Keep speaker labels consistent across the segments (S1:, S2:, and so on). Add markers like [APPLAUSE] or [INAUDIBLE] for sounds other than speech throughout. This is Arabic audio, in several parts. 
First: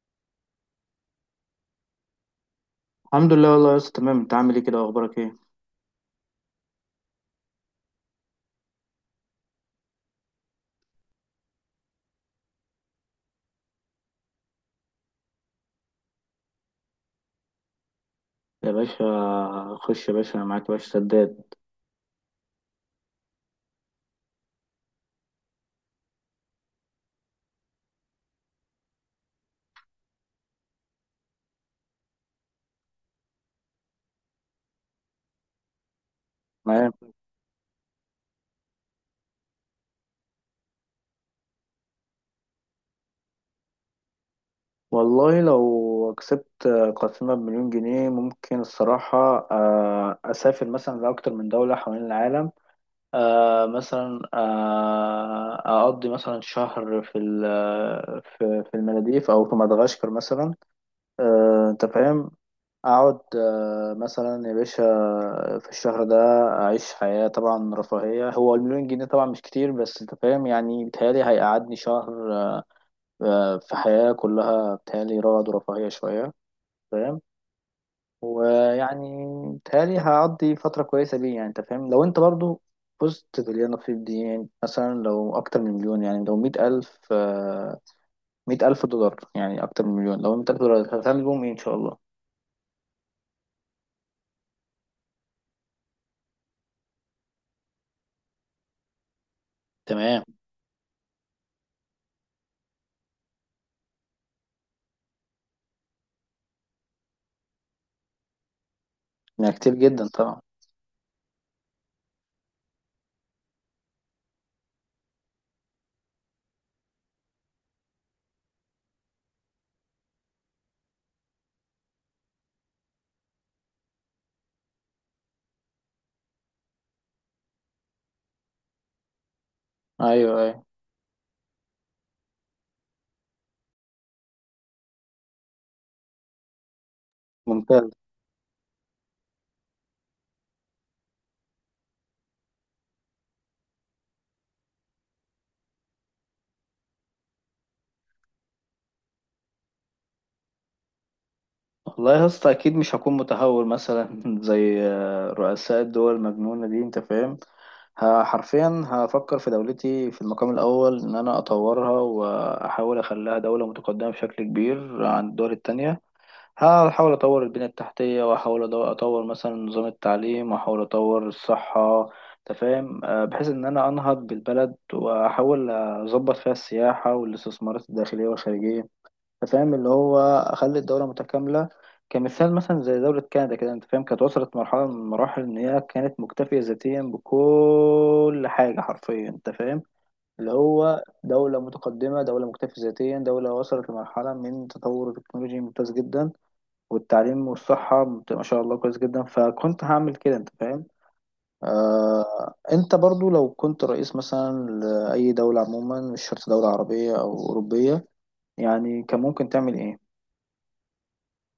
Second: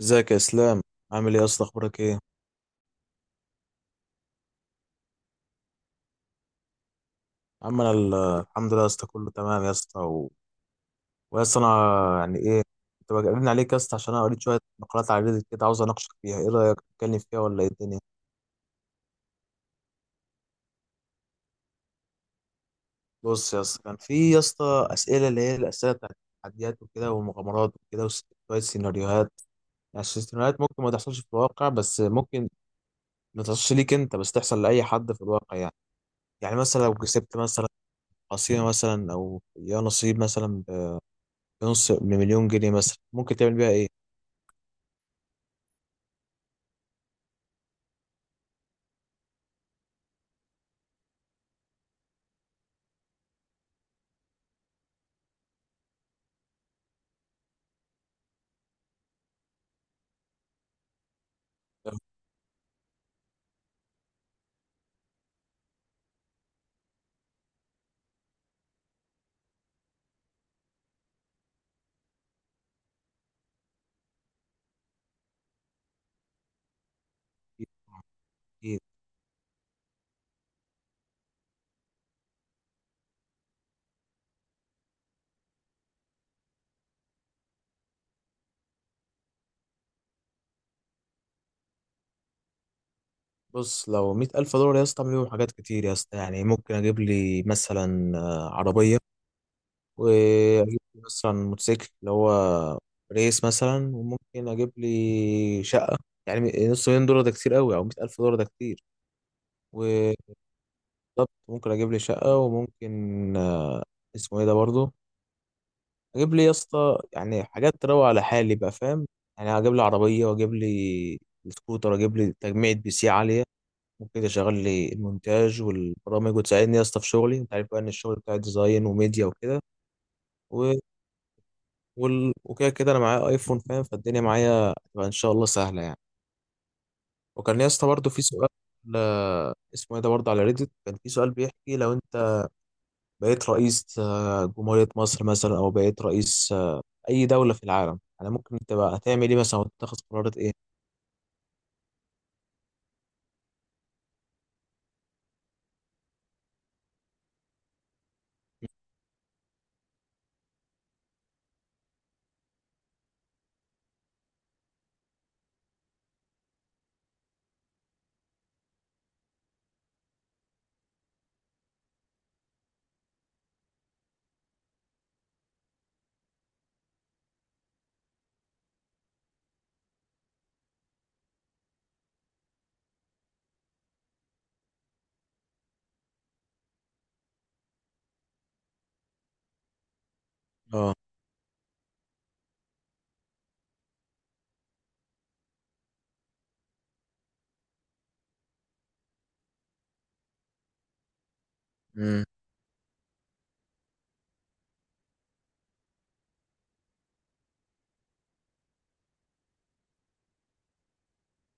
S1: ازيك يا اسلام؟ عامل ايه يا اسطى؟ اخبارك ايه يا
S2: الحمد لله والله يا اسطى، تمام. انت عامل ايه كده واخبارك ايه؟
S1: عم؟ انا الحمد لله يا اسطى، كله تمام يا اسطى ويا اسطى انا يعني ايه كنت بجنن عليك يا اسطى، عشان انا قريت شويه مقالات على ريديت كده، عاوز اناقشك فيها. ايه رايك تتكلم فيها ولا ايه الدنيا؟
S2: يا باشا، خش يا باشا، انا معاك يا باشا. سداد.
S1: بص يا اسطى، كان في يا اسطى اسئله، اللي هي الاسئله بتاعت التحديات وكده والمغامرات وكده شويه سيناريوهات. يعني السيناريوهات ممكن ما تحصلش في الواقع، بس ممكن ما تحصلش ليك انت، بس تحصل لاي حد في الواقع يعني. يعني مثلا لو
S2: معاك.
S1: كسبت مثلا قصيمه مثلا او يا نصيب مثلا نص مليون جنيه مثلا، ممكن تعمل بيها ايه؟
S2: والله لو كسبت قسيمة بمليون جنيه، ممكن الصراحة أسافر مثلا لأكتر من دولة حوالين العالم. مثلا أقضي مثلا شهر في المالديف أو في مدغشقر مثلا. أنت
S1: لو
S2: فاهم. اقعد مثلا يا باشا، في الشهر ده. اعيش حياة طبعا رفاهية. هو المليون جنيه طبعا مش كتير، بس انت فاهم، يعني بيتهيألي هيقعدني شهر في حياة كلها بيتهيألي رغد ورفاهية شوية. فاهم.
S1: كتير.
S2: ويعني بيتهيألي هقضي فترة كويسة بيه، يعني انت فاهم. لو انت برضو فزت باللي انا فيه دي، يعني مثلا لو اكتر من مليون، يعني لو 100 ألف $100,000، يعني اكتر من مليون. لو $100,000 هتعمل بيهم ايه ان شاء الله؟
S1: بص لو مية ألف دولار يا اسطى أعمل بيهم حاجات كتير يا اسطى. يعني ممكن أجيب لي مثلا عربية،
S2: تمام.
S1: وأجيب لي مثلا موتوسيكل اللي هو ريس مثلا، وممكن أجيب لي شقة. يعني نص مليون دولار ده كتير قوي، أو مية ألف دولار ده كتير،
S2: يعني كتير جدا
S1: وبالظبط
S2: طبعا.
S1: ممكن أجيب لي شقة. وممكن اسمه ايه ده برضه، اجيب لي يا اسطى يعني حاجات تروق على حالي بقى، فاهم؟ يعني اجيب لي عربيه، واجيب لي سكوتر، اجيب لي تجميعة بي سي عاليه ممكن اشغل لي المونتاج والبرامج، وتساعدني يا اسطى في شغلي. انت عارف بقى ان الشغل بتاع ديزاين وميديا وكده
S2: ايوه ايوه.
S1: و... وكده كده، انا معايا ايفون فاهم، فالدنيا معايا تبقى ان شاء الله سهله يعني. وكان يا اسطى
S2: ممتاز
S1: برضه في سؤال، اسمه ايه ده برضه، على ريديت كان في سؤال بيحكي لو انت بقيت رئيس جمهورية مصر مثلا، او بقيت رئيس اي دوله في العالم انا، ممكن تبقى هتعمل ايه مثلا، وتاخد قرارات ايه؟
S2: والله. يا اسطى، اكيد مش هكون متهور مثلا [LAUGHS] زي رؤساء الدول المجنونه دي. انت فاهم. حرفيا هفكر في دولتي في المقام الاول، ان انا اطورها واحاول اخليها دوله متقدمه بشكل كبير عن الدول التانية. هحاول اطور البنيه التحتيه، واحاول اطور مثلا نظام التعليم، واحاول اطور الصحه. انت فاهم. بحيث ان انا انهض بالبلد واحاول اظبط فيها السياحه والاستثمارات الداخليه والخارجيه. انت فاهم. اللي هو اخلي الدوله متكامله. كمثال مثلا زي دوله كندا كده، انت فاهم، كانت وصلت مرحله من المراحل ان هي كانت مكتفيه ذاتيا بكل حاجه حرفيا. انت فاهم. اللي
S1: اه،
S2: هو دوله متقدمه، دوله مكتفيه ذاتيا، دوله وصلت لمرحله من تطور التكنولوجي ممتاز جدا. والتعليم والصحه ما شاء الله كويس جدا. فكنت هعمل كده. انت فاهم.
S1: امم
S2: انت برضو لو كنت رئيس مثلا لأي دولة عموما، مش شرط دولة عربية أو أوروبية، يعني كان ممكن تعمل ايه؟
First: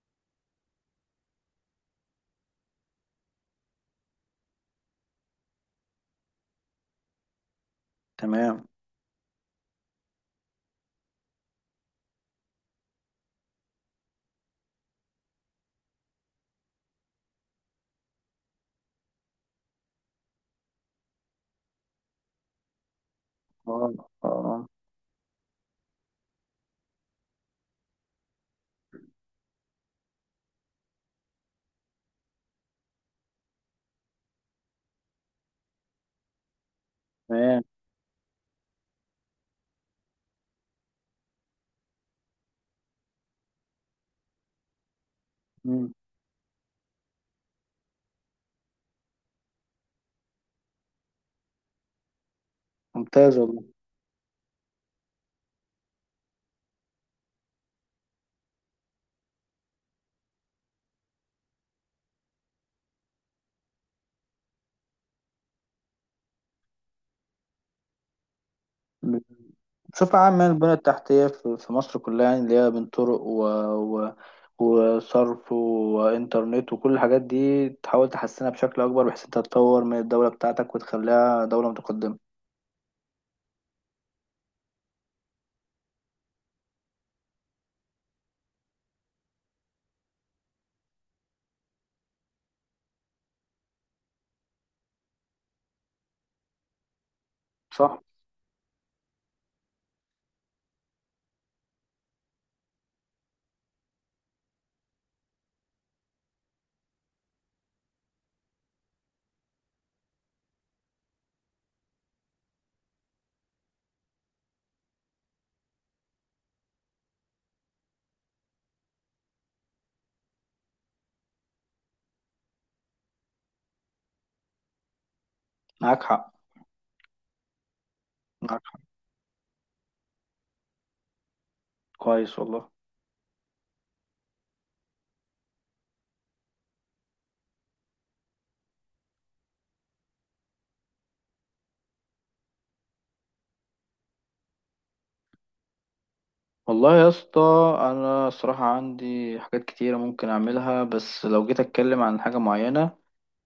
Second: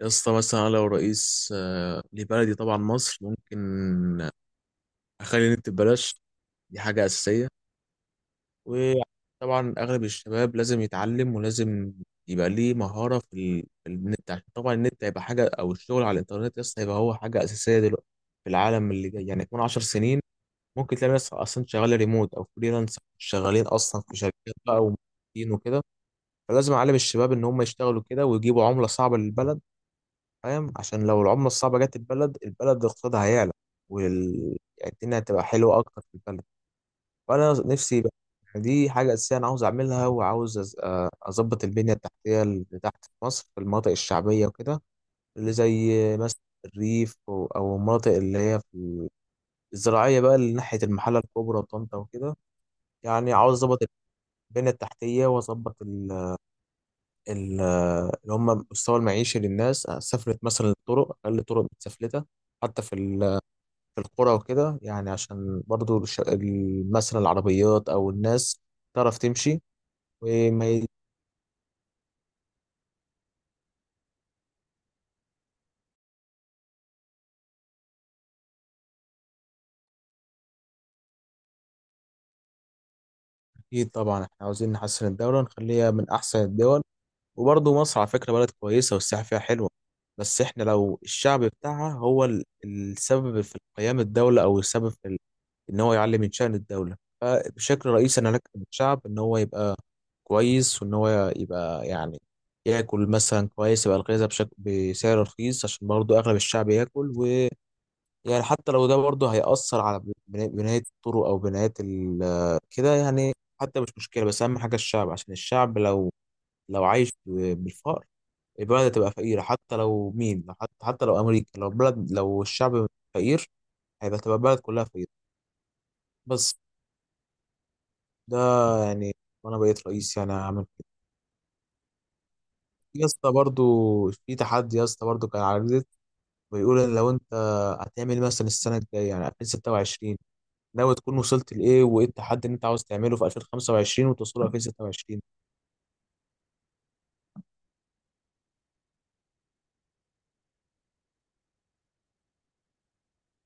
S1: يا اسطى مثلا أنا لو رئيس لبلدي طبعا مصر، ممكن اخلي النت ببلاش. دي حاجه اساسيه.
S2: تمام.
S1: وطبعا اغلب الشباب لازم يتعلم، ولازم يبقى ليه مهاره في، في النت. عشان طبعا النت هيبقى حاجه، او الشغل على الانترنت يا اسطى هيبقى هو حاجه اساسيه دلوقتي في العالم اللي جاي. يعني كمان 10 سنين ممكن تلاقي ناس اصلا شغاله ريموت او فريلانس، شغالين
S2: اه.
S1: اصلا في شركات
S2: اه.
S1: بقى، وموظفين وكده. فلازم اعلم الشباب ان هم يشتغلوا كده ويجيبوا عمله صعبه للبلد، فاهم؟ عشان لو العمله الصعبه جت البلد اقتصادها هيعلى. وال يعني الدنيا هتبقى حلوه اكتر في البلد. وانا
S2: تمام.
S1: نفسي بقى يعني دي حاجه اساسيه انا عاوز اعملها. وعاوز اظبط البنيه التحتيه اللي تحت في مصر، في المناطق الشعبيه وكده، اللي زي
S2: مم.
S1: مثلا الريف او المناطق اللي هي في الزراعيه بقى، اللي ناحيه المحله الكبرى وطنطا وكده. يعني
S2: ممتاز
S1: عاوز
S2: والله.
S1: اظبط البنيه التحتيه، واظبط ال- اللي هم مستوى المعيشي للناس. سافلت مثلا الطرق، أقل الطرق متسفلتة حتى في القرى وكده، يعني عشان برضو مثلا العربيات أو الناس تعرف تمشي
S2: بشوف عام يعني
S1: وما
S2: البنية
S1: ي-
S2: التحتية في مصر كلها، يعني اللي هي بين طرق و... وصرف وإنترنت وكل الحاجات دي، تحاول تحسنها بشكل أكبر بحيث أنت تطور من الدولة بتاعتك وتخليها دولة متقدمة.
S1: أكيد طبعا إحنا عاوزين نحسن الدولة، نخليها من أحسن الدول. وبرضو مصر على فكرة بلد كويسة، والسياحة فيها حلوة. بس إحنا لو الشعب بتاعها هو السبب في قيام الدولة، أو السبب في ان هو يعلي من شأن الدولة. فبشكل
S2: صح.
S1: رئيسي انا لك الشعب ان هو يبقى كويس، وان هو يبقى يعني ياكل مثلا كويس، يبقى الغذاء بشكل بسعر رخيص. عشان برضو اغلب الشعب ياكل ويعني حتى لو ده برضو هيأثر على بناية الطرق، او كده يعني، حتى مش مشكلة. بس اهم حاجة الشعب، عشان الشعب لو عايش بالفقر، البلد هتبقى فقيرة. حتى لو مين، حتى لو امريكا، لو بلد، لو الشعب فقير، هيبقى تبقى البلد كلها فقيرة.
S2: معاك حق.
S1: بس ده
S2: معاك حق.
S1: يعني، وانا بقيت رئيس يعني هعمل كده.
S2: كويس والله.
S1: في يا اسطى برضو في تحدي يا اسطى، برضو كان على ريدت، بيقول ان لو انت هتعمل إيه مثلا السنه الجايه يعني 2026، ناوي تكون وصلت لايه؟ وايه التحدي اللي انت عاوز تعمله في 2025 وتوصله 2026؟
S2: والله يا اسطى، أنا الصراحة عندي حاجات كتيرة ممكن أعملها، بس لو جيت أتكلم عن حاجة معينة،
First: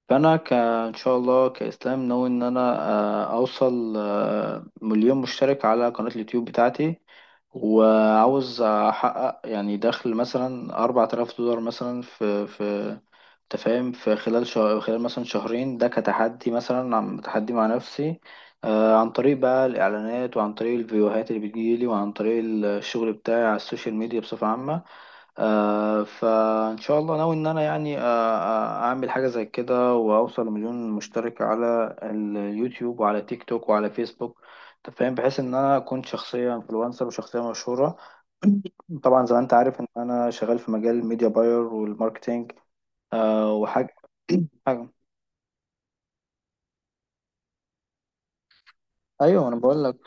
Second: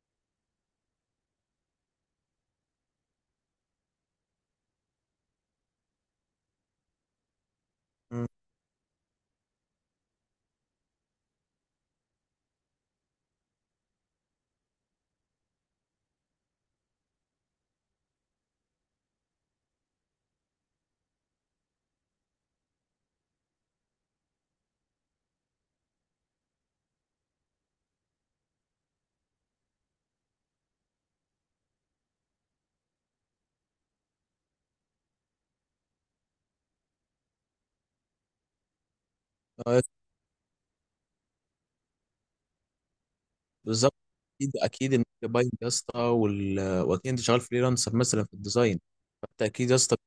S2: فانا ان شاء الله كاسلام ناوي ان انا اوصل مليون مشترك على قناة اليوتيوب بتاعتي.
S1: مم.
S2: وعاوز احقق يعني دخل مثلا $4000 مثلا في تفاهم، في خلال شهر، خلال مثلا شهرين. ده كتحدي مثلا، عم تحدي مع نفسي. عن طريق بقى الإعلانات، وعن طريق الفيديوهات اللي بتجيلي، وعن طريق الشغل بتاعي على السوشيال ميديا بصفة عامة. فإن شاء الله ناوي إن أنا يعني أعمل حاجة زي كده وأوصل لمليون مشترك على اليوتيوب وعلى تيك توك وعلى فيسبوك. أنت فاهم، بحيث إن أنا أكون شخصية إنفلونسر وشخصية مشهورة. [CLEARS THROAT] طبعا زي ما أنت عارف
S1: آه،
S2: إن أنا شغال في مجال الميديا باير والماركتينج. وحاجة.
S1: بالظبط،
S2: [CLEARS THROAT]
S1: اكيد
S2: حاجة.
S1: اكيد ان انت باين يا اسطى واكيد انت شغال فريلانسر مثلا في الديزاين. فانت
S2: أيوه، أنا
S1: اكيد يا
S2: بقول
S1: اسطى
S2: لك،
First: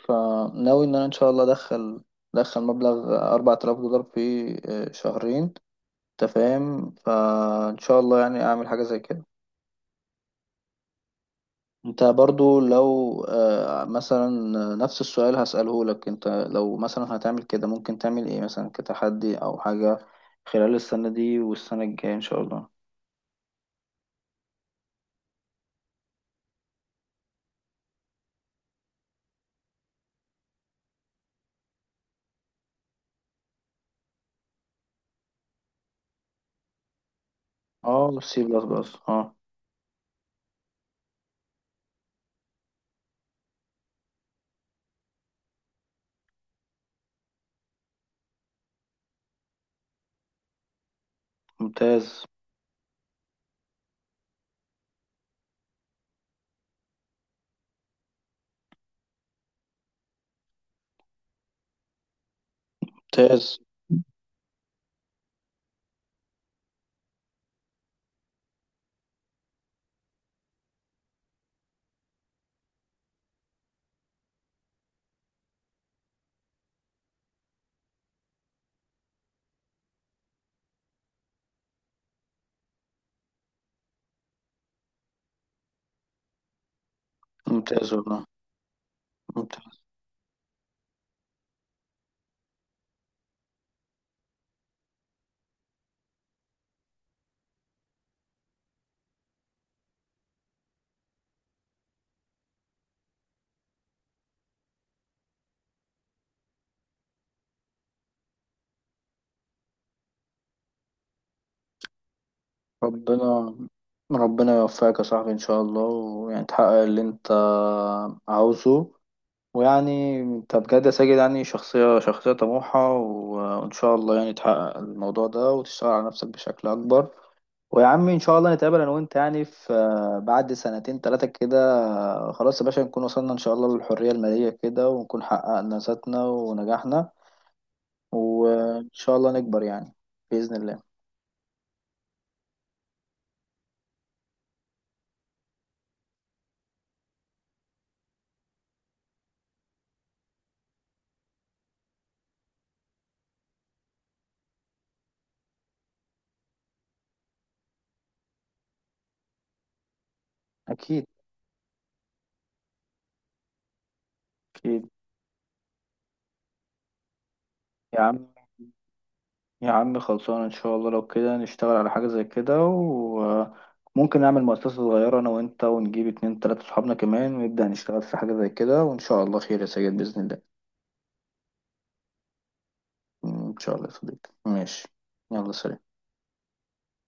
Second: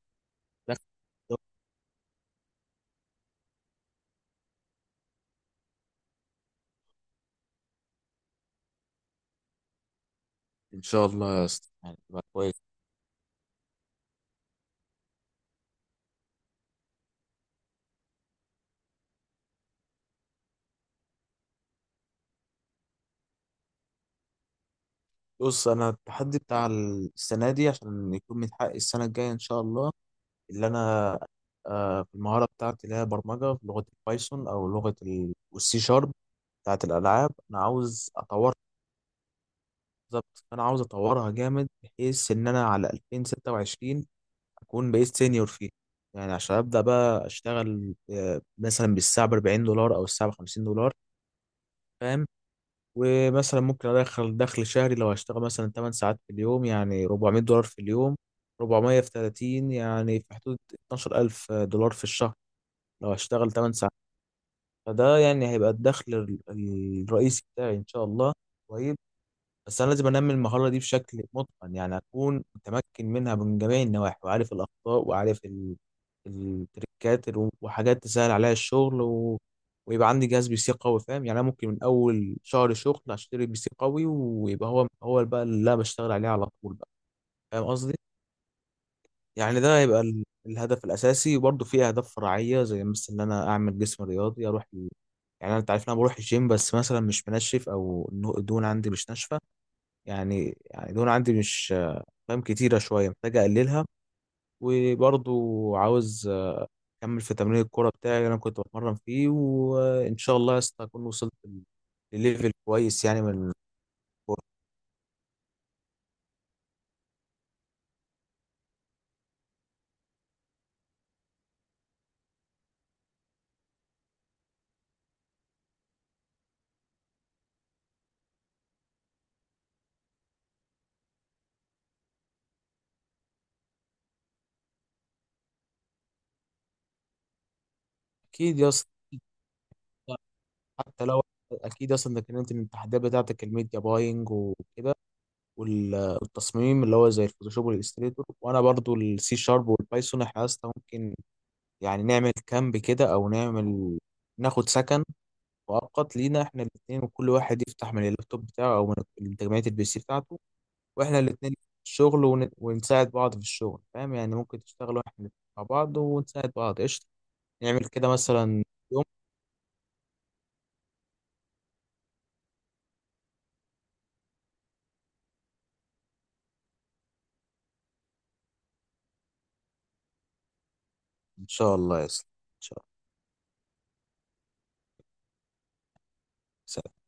S1: بتدخل
S2: فناوي إن أنا إن شاء
S1: ده،
S2: الله أدخل مبلغ $4000 في شهرين. أنت فاهم، فإن شاء الله يعني أعمل حاجة زي كده.
S1: ان شاء الله يا اسطى يعني
S2: انت
S1: تبقى كويس.
S2: برضو لو مثلا نفس السؤال هسأله لك انت، لو مثلا هتعمل كده ممكن تعمل ايه مثلا كتحدي او حاجة خلال السنة دي والسنة الجاية ان شاء الله؟
S1: بص انا التحدي بتاع السنه دي عشان يكون متحقق السنه الجايه ان شاء الله، اللي انا في المهاره بتاعتي اللي هي برمجه في لغه البايثون، او لغه السي شارب بتاعت الالعاب، انا
S2: اه.
S1: عاوز
S2: سي
S1: اطورها.
S2: بلس بلس اه.
S1: بالظبط انا عاوز اطورها جامد، بحيث ان انا على 2026 اكون بقيت سينيور فيها. يعني عشان ابدا بقى اشتغل مثلا بالساعه ب $40، او الساعه ب $50،
S2: ممتاز.
S1: فاهم؟ ومثلا ممكن ادخل دخل شهري. لو هشتغل مثلا 8 ساعات في اليوم يعني $400 في اليوم، 400 في 30 يعني في حدود $12,000 في الشهر، لو هشتغل
S2: ممتاز.
S1: 8 ساعات. فده يعني هيبقى الدخل الرئيسي بتاعي ان شاء الله. طيب، بس انا لازم انمي المهاره دي بشكل متقن، يعني اكون متمكن منها من جميع النواحي، وعارف الاخطاء، وعارف التريكات وحاجات تسهل عليا الشغل ويبقى عندي جهاز بي سي قوي، فاهم؟ يعني انا ممكن من اول شهر شغل اشتري بي سي قوي، ويبقى هو هو بقى اللي انا بشتغل عليه على طول بقى، فاهم
S2: ممتاز
S1: قصدي؟
S2: والله.
S1: يعني
S2: ممتاز.
S1: ده هيبقى الهدف الأساسي. وبرضه في أهداف فرعية، زي مثلا إن أنا أعمل جسم رياضي، أروح يعني أنت عارف إن أنا بروح الجيم، بس مثلا مش منشف، أو الدهون عندي مش ناشفة. يعني يعني الدهون عندي مش، فاهم، كتيرة شوية، محتاج أقللها. وبرضه عاوز أكمل في تمرين الكورة بتاعي اللي أنا كنت بتمرن فيه، وإن شاء الله يا اسطى أكون وصلت لليفل كويس يعني من.
S2: ربنا. ربنا يوفقك يا صاحبي ان شاء الله، ويعني تحقق اللي انت عاوزه. ويعني انت بجد يا ساجد، يعني شخصية شخصية طموحة وان شاء الله يعني تحقق الموضوع ده وتشتغل على نفسك بشكل اكبر. ويا عم ان شاء الله نتقابل انا وانت يعني في بعد سنتين ثلاثة كده. خلاص يا باشا، نكون وصلنا ان شاء الله للحرية المالية كده، ونكون حققنا ذاتنا ونجحنا،
S1: أكيد يا اسطى،
S2: وان شاء الله نكبر يعني، بإذن الله.
S1: حتى لو، أكيد أصلا إنك إنت من التحديات بتاعتك الميديا باينج وكده وال- والتصميم اللي هو زي الفوتوشوب والاستريتور، وانا برضو السي شارب والبايثون، احنا يا اسطى ممكن يعني نعمل كامب كده، او نعمل ناخد سكن مؤقت لينا احنا الاثنين، وكل واحد يفتح من اللابتوب بتاعه، او من تجميعة البي سي بتاعته.
S2: اكيد.
S1: واحنا الاثنين الشغل ونساعد بعض في الشغل، فاهم؟ يعني ممكن
S2: اكيد.
S1: تشتغلوا احنا الاتنين مع بعض ونساعد بعض، قشطة. نعمل
S2: يا
S1: كده
S2: عم.
S1: مثلا يوم.
S2: يا عم خلصان. ان شاء الله لو كده نشتغل على حاجة زي كده، وممكن نعمل مؤسسة صغيرة انا وانت، ونجيب اتنين تلاتة صحابنا كمان، ونبدأ نشتغل في حاجة زي كده، وان شاء الله خير يا سيد بإذن الله.
S1: ان شاء الله يا اسطى، ان شاء
S2: ان شاء الله يا صديقي. ماشي. يلا سلام.
S1: الله.